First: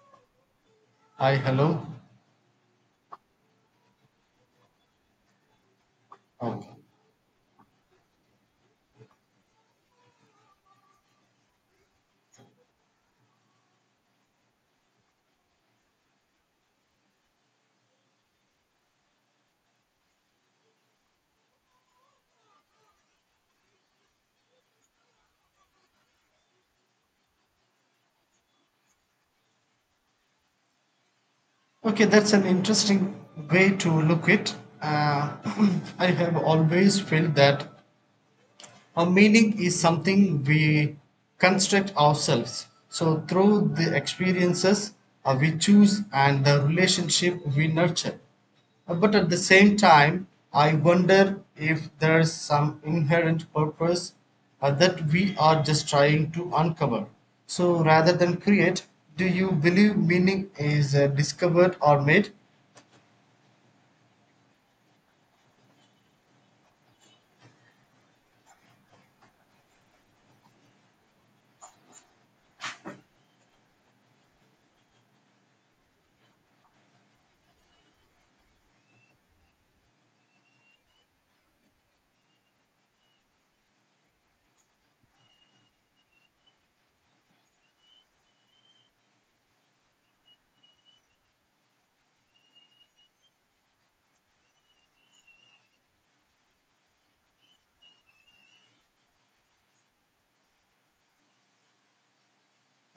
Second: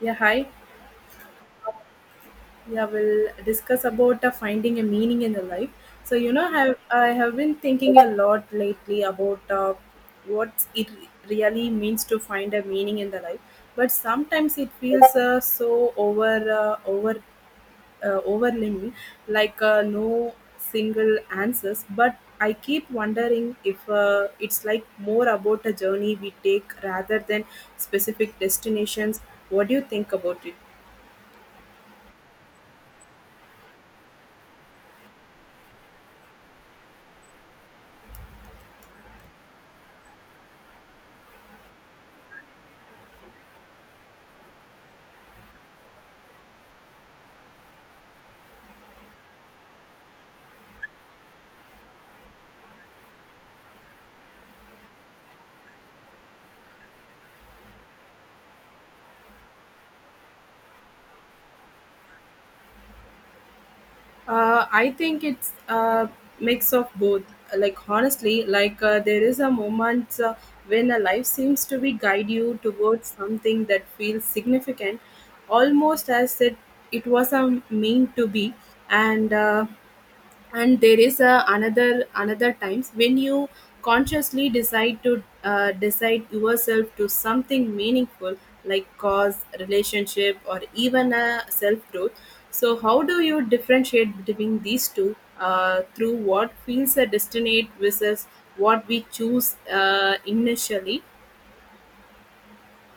Yeah, hi. Hi, hello. Yeah, we'll discuss about finding a meaning in the life. I have Okay. I have been thinking a lot lately about what it really means to find a meaning in the life. But sometimes it feels so overwhelming, like no single answers. But I keep wondering if it's like more about a journey we take rather than specific destinations. What do you think about it? Okay, that's an interesting way to look it. Uh, I have always felt that a meaning is something we construct ourselves, so through the experiences we choose and the relationship we nurture. But at the same time, I wonder if there's some inherent purpose that we are just trying to uncover. So, rather than create, do you believe meaning is discovered or made? I think it's a mix of both. Like honestly, there is a moment when a life seems to be guide you towards something that feels significant, almost as it was a mean to be, and uh, and there is a another times when you consciously decide to decide yourself to something meaningful like cause relationship or even a self growth. So how do you differentiate between these two, through what feels a destinate versus what we choose initially?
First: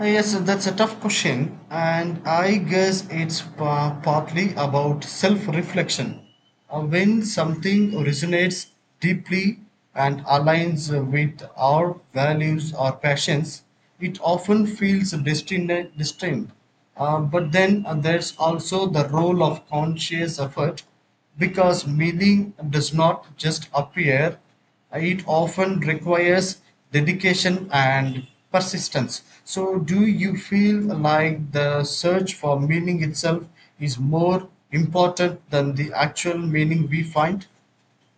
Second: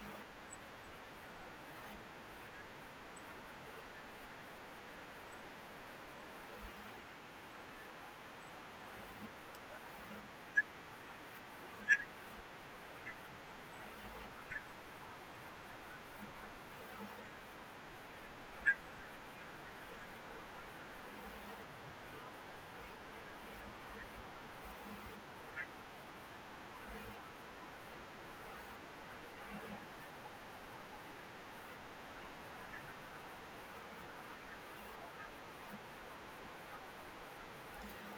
Yes, that's a tough question, and I guess it's partly about self reflection. When something resonates deeply and aligns with our values or passions, it often feels destined. destined. But then there's also the role of conscious effort, because meaning does not just appear, it often requires dedication and persistence. So, do you feel like the search for meaning itself is more important than the actual meaning we find?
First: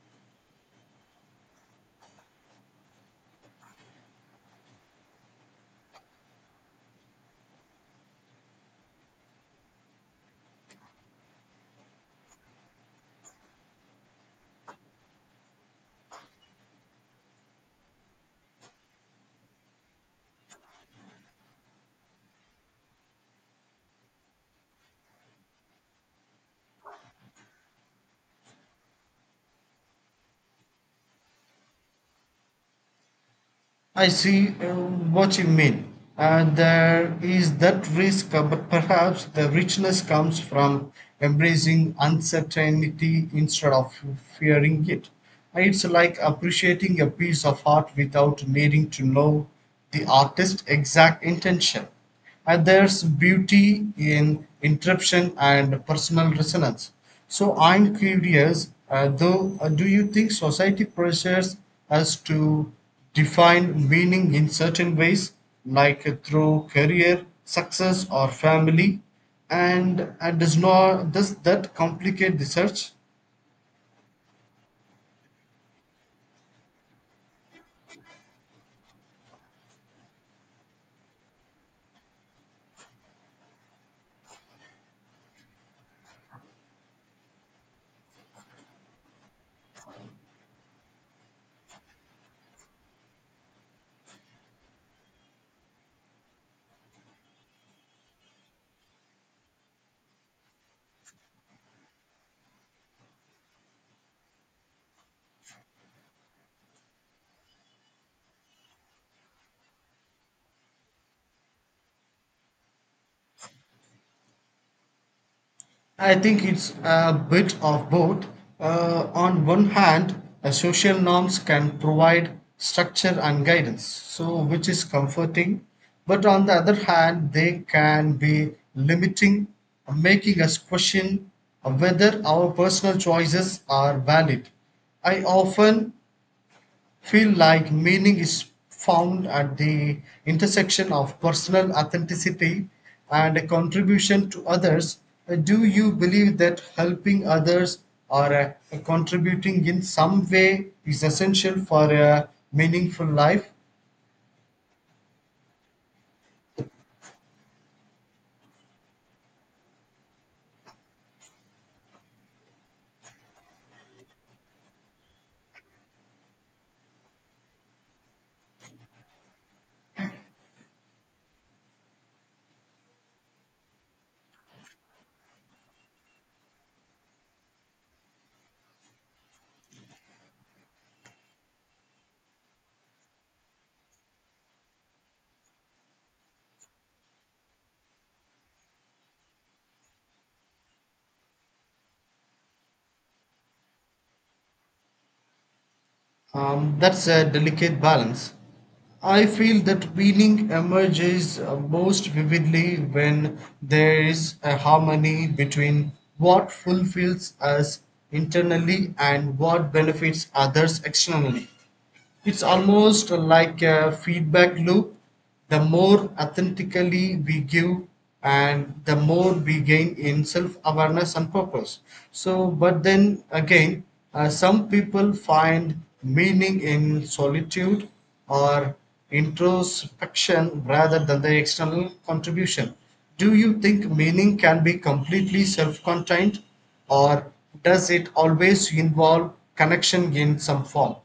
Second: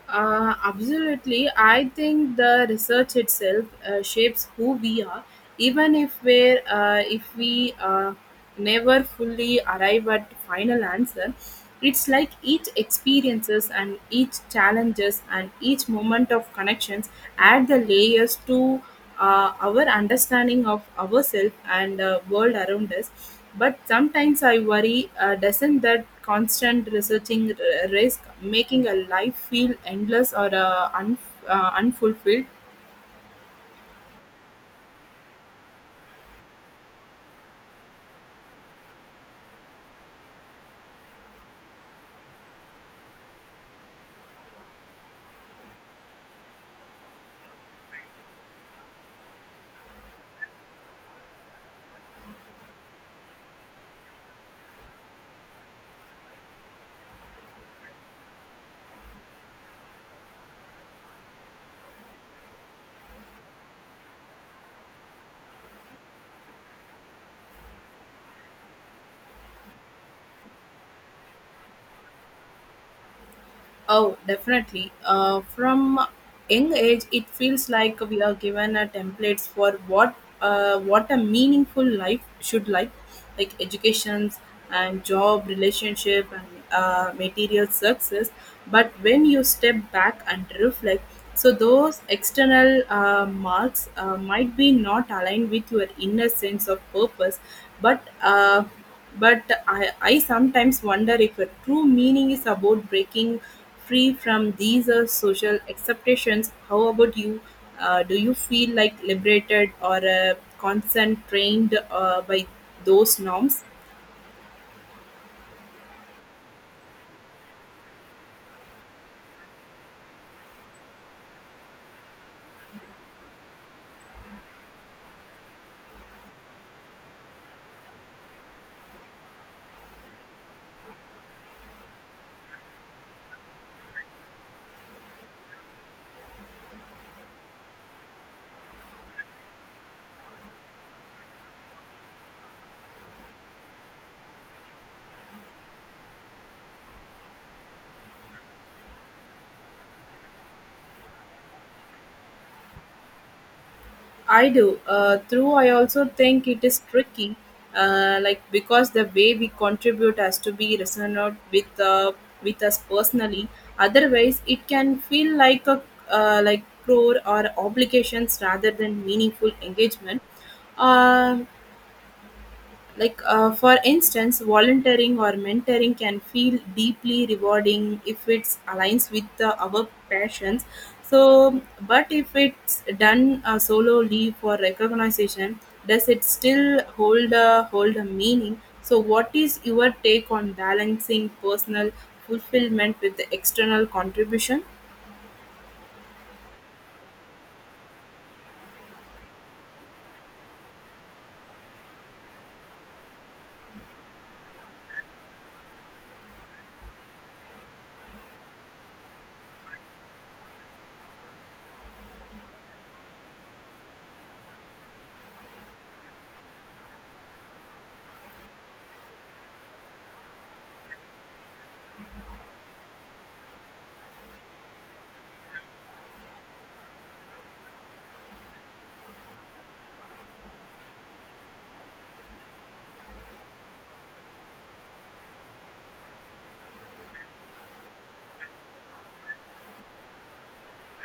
Absolutely. I think the research itself shapes who we are, even if we're, if we never fully arrive at the final answer. It's like each experiences and each challenges and each moment of connections add the layers to our understanding of ourselves and world around us. But sometimes I worry, doesn't that constant researching risk making a life feel endless or unfulfilled? I see what you mean. There is that risk, but perhaps the richness comes from embracing uncertainty instead of fearing it. It's like appreciating a piece of art without needing to know the artist's exact intention. And there's beauty in interruption and personal resonance. So I'm curious, though, do you think society pressures us to define meaning in certain ways, like through career, success, or family? And does, not, does that complicate the search? Oh, definitely. From young age, it feels like we are given a templates for what a meaningful life should like educations and job, relationship and material success. But when you step back and reflect, so those external marks might be not aligned with your inner sense of purpose, but uh, but I sometimes wonder if a true meaning is about breaking free from these social acceptations. How about you? Do you feel like liberated or constrained by those norms? I think it's a bit of both. On one hand, social norms can provide structure and guidance, so which is comforting. But on the other hand, they can be limiting, making us question whether our personal choices are valid. I often feel like meaning is found at the intersection of personal authenticity and a contribution to others. Do you believe that helping others or contributing in some way is essential for a meaningful life? I do. Through, I also think it is tricky, like because the way we contribute has to be resonant with us personally. Otherwise, it can feel like a like chore or obligations rather than meaningful engagement. Uh, like for instance volunteering or mentoring can feel deeply rewarding if it aligns with our passions. So but if it's done solely for recognition, does it still hold a meaning? So what is your take on balancing personal fulfillment with the external contribution? That's a delicate balance. I feel that meaning emerges most vividly when there is a harmony between what fulfills us internally and what benefits others externally. It's almost like a feedback loop. The more authentically we give, and the more we gain in self awareness and purpose. So, but then again, some people find meaning in solitude or introspection rather than the external contribution. Do you think meaning can be completely self contained, or does it always involve connection in some form?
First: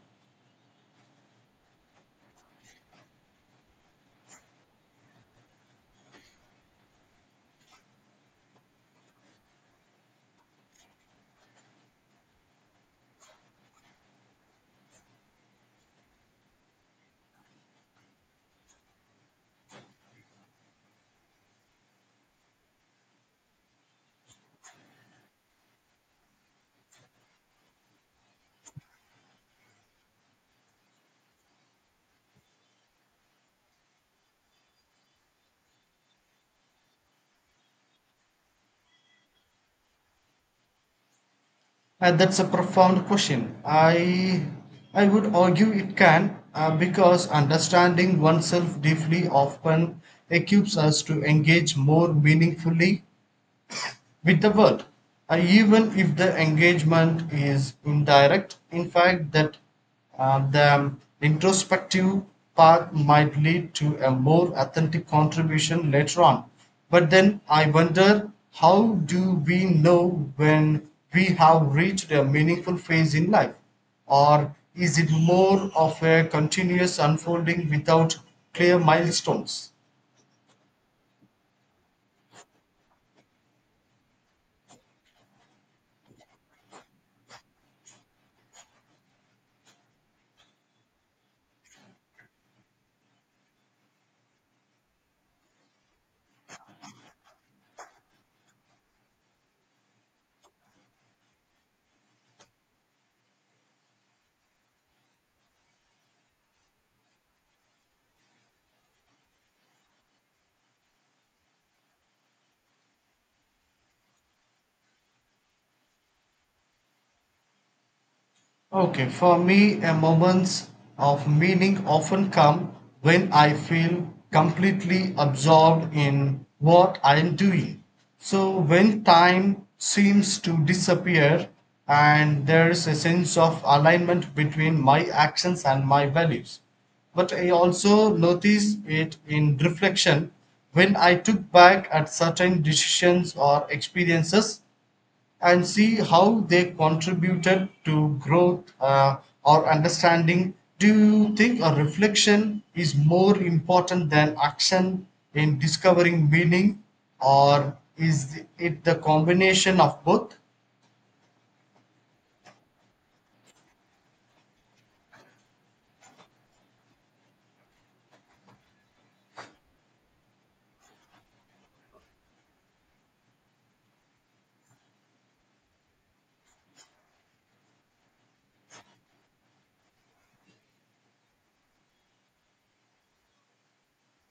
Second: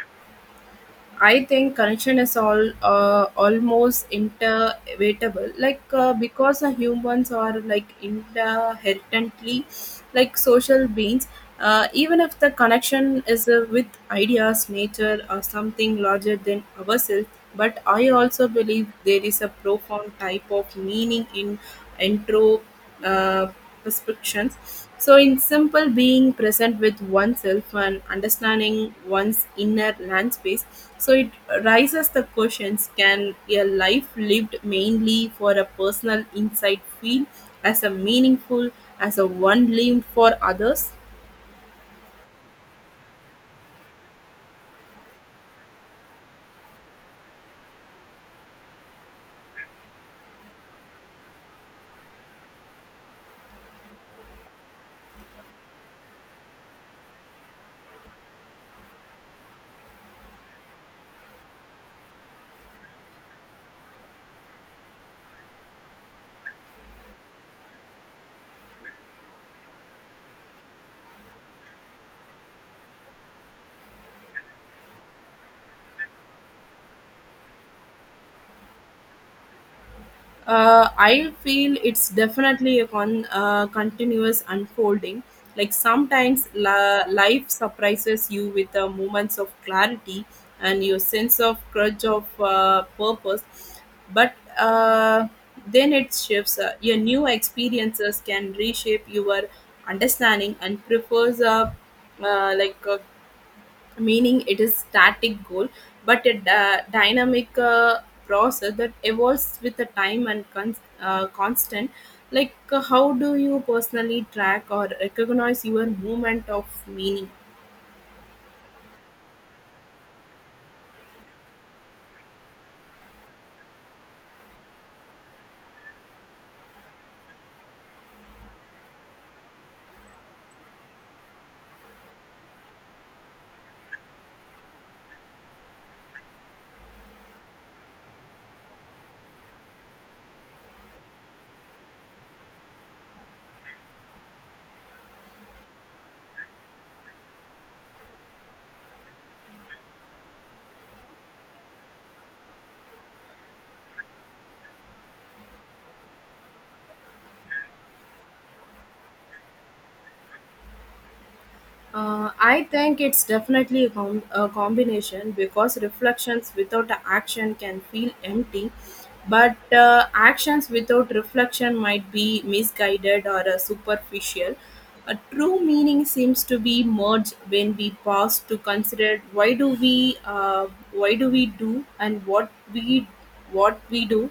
I think connection is all almost inevitable, because humans are like inherently like social beings. Even if the connection is with ideas, nature, or something larger than ourselves, but I also believe there is a profound type of meaning in intro. Uh, Restrictions. So, in simple, being present with oneself and understanding one's inner land space, so it raises the questions, can a life lived mainly for a personal insight feel as a meaningful, as a one lived for others? That's a profound question. I would argue it can because understanding oneself deeply often equips us to engage more meaningfully with the world, even if the engagement is indirect. In fact, that the introspective path might lead to a more authentic contribution later on. But then I wonder, how do we know when we have reached a meaningful phase in life? Or is it more of a continuous unfolding without clear milestones? I feel it's definitely a continuous unfolding. Like sometimes life surprises you with the moments of clarity and your sense of grudge of purpose, but uh, then it shifts. Your new experiences can reshape your understanding and prefers uh, like uh, meaning it is static goal but a dynamic process that evolves with the time and constant how do you personally track or recognize your movement of meaning? Okay, for me, a moments of meaning often come when I feel completely absorbed in what I am doing. So, when time seems to disappear and there is a sense of alignment between my actions and my values. But I also notice it in reflection when I took back at certain decisions or experiences and see how they contributed to growth or understanding. Do you think a reflection is more important than action in discovering meaning, or is it the combination of both? I think it's definitely a a combination because reflections without action can feel empty, but actions without reflection might be misguided or superficial. A true meaning seems to be merged when we pause to consider why do we do and what we do,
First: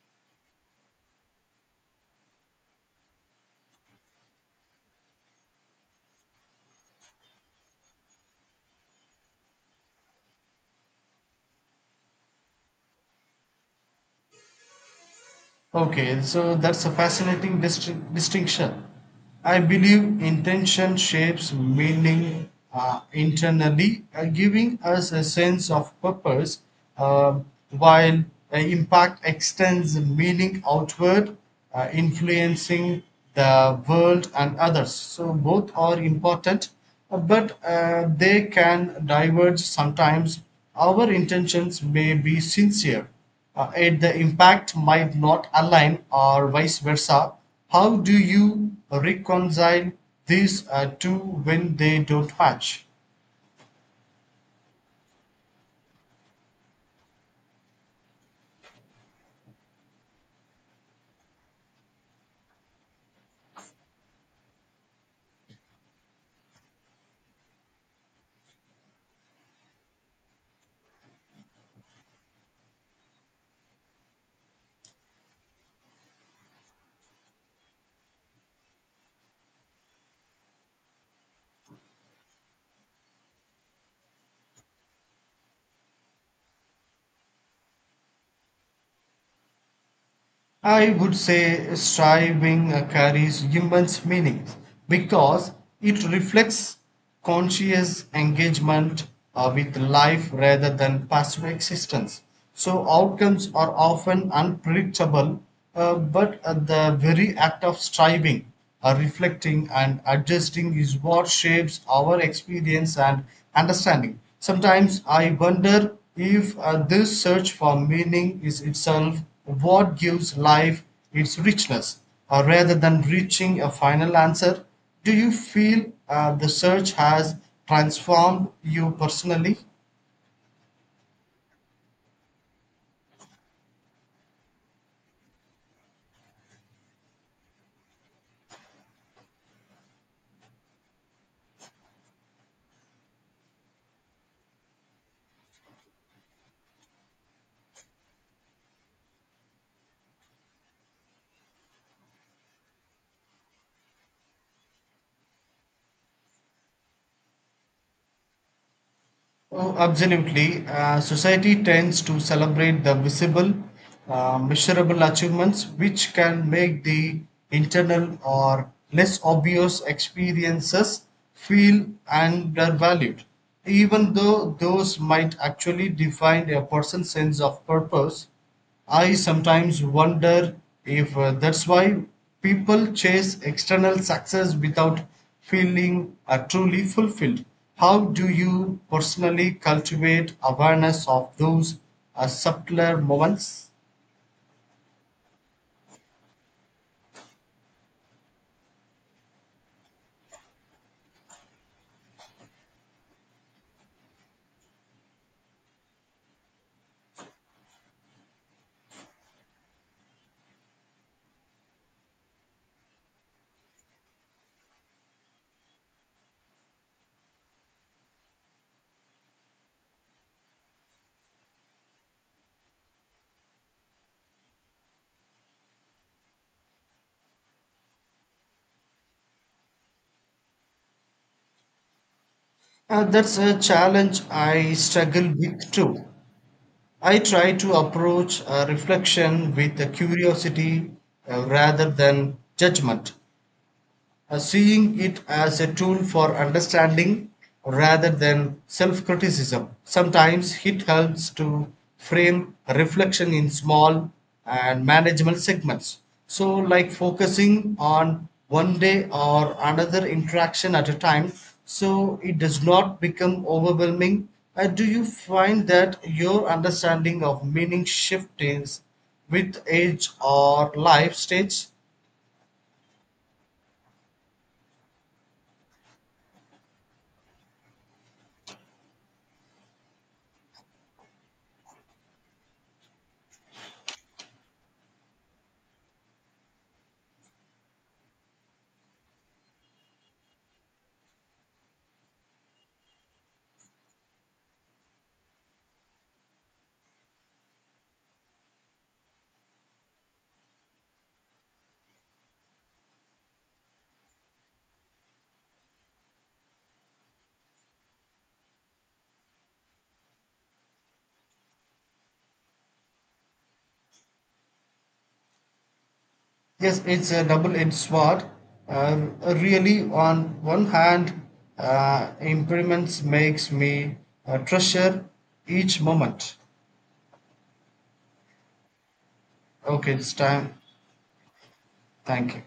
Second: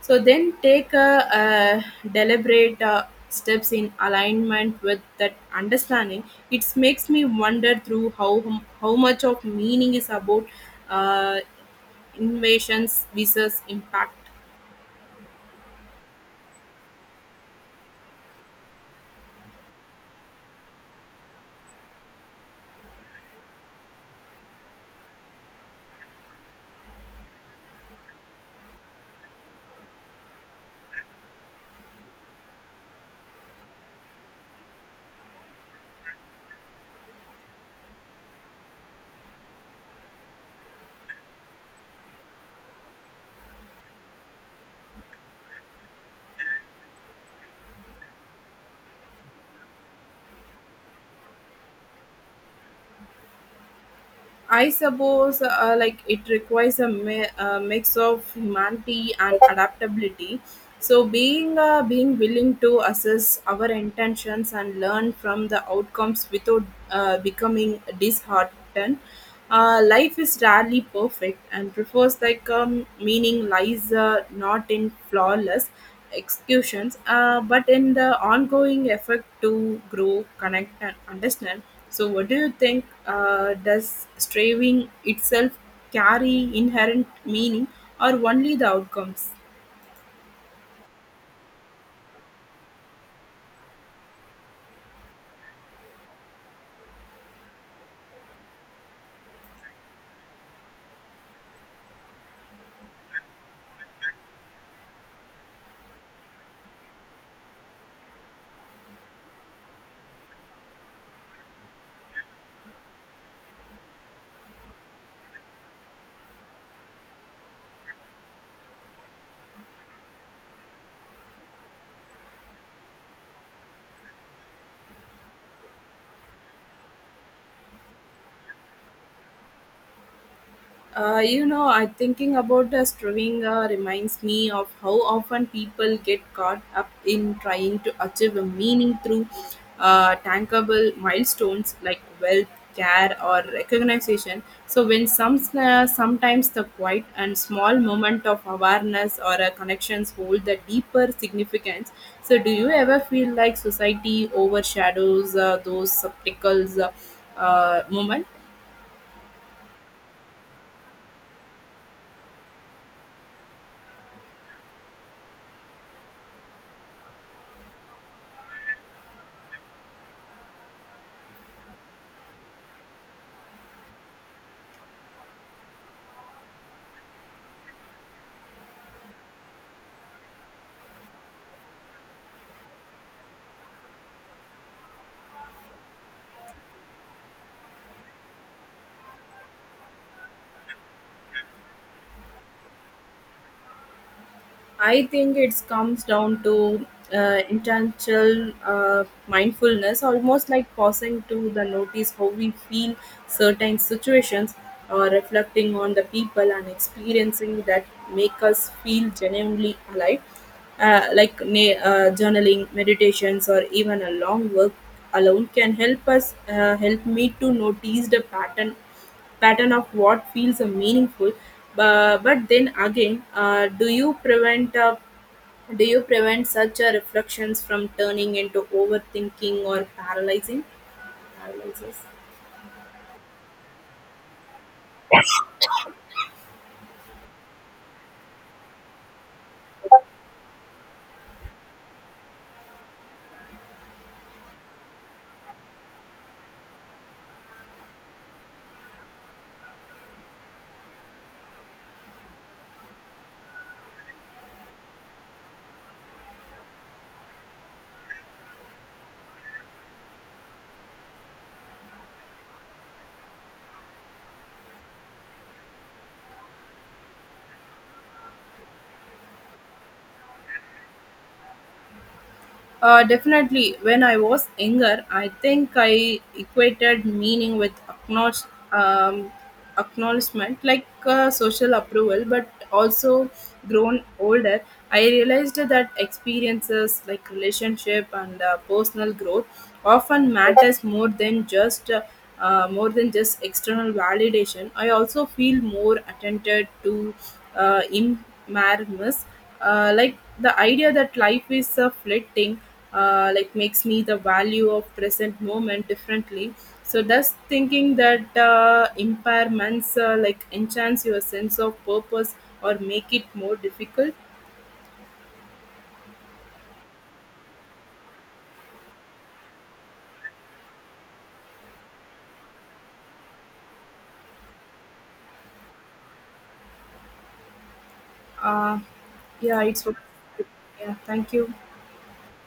so then take a deliberate steps in alignment with that understanding. It makes me wonder through how much of meaning is about uh, invasions versus impact. Okay, so that's a fascinating distinction. I believe intention shapes meaning internally, giving us a sense of purpose, uh, while impact extends meaning outward, influencing the world and others. So, both are important, but they can diverge sometimes. Our intentions may be sincere, yet the impact might not align, or vice versa. How do you reconcile these two when they don't match? I suppose it requires a mix of humanity and adaptability. So being willing to assess our intentions and learn from the outcomes without becoming disheartened. Life is rarely perfect and prefers like meaning lies not in flawless executions but in the ongoing effort to grow, connect and understand. So, what do you think? Does striving itself carry inherent meaning or only the outcomes? I would say striving carries immense meaning because it reflects conscious engagement with life rather than passive existence. So, outcomes are often unpredictable, but the very act of striving, reflecting and adjusting, is what shapes our experience and understanding. Sometimes I wonder if this search for meaning is itself what gives life its richness rather than reaching a final answer. Do you feel the search has transformed you personally? You know, I thinking about the striving reminds me of how often people get caught up in trying to achieve a meaning through tankable milestones like wealth, care, or recognition. So when sometimes the quiet and small moment of awareness or connections hold the deeper significance. So do you ever feel like society overshadows those subtle moments? Oh, absolutely. Society tends to celebrate the visible, measurable achievements, which can make the internal or less obvious experiences feel undervalued, even though those might actually define a person's sense of purpose. I sometimes wonder if that's why people chase external success without feeling truly fulfilled. How do you personally cultivate awareness of those subtler moments? I think it comes down to intentional mindfulness, almost like pausing to the notice how we feel certain situations, or reflecting on the people and experiencing that make us feel genuinely alive. Like journaling, meditations, or even a long walk alone can help us help me to notice the pattern of what feels a meaningful. But then again do you prevent such reflections from turning into overthinking or paralyzing paralyzes? That's a challenge I struggle with too. I try to approach reflection with a curiosity rather than judgment, seeing it as a tool for understanding rather than self criticism. Sometimes it helps to frame reflection in small and manageable segments. So, like focusing on one day or another interaction at a time, so it does not become overwhelming. Do you find that your understanding of meaning shifts with age or life stage? Definitely, when I was younger, I think I equated meaning with acknowledge, um, acknowledgement, like social approval. But also, grown older, I realized that experiences like relationship and personal growth often matters more than just external validation. I also feel more attentive to in marriages like the idea that life is fleeting like makes me the value of present moment differently. So thus thinking that impairments like enhance your sense of purpose or make it more difficult? Yes, it's a double-edged sword. Really, on one hand, impermanence makes me treasure each moment. uh, yeah it's Okay, what. it's time. Yeah thank you. Thank you.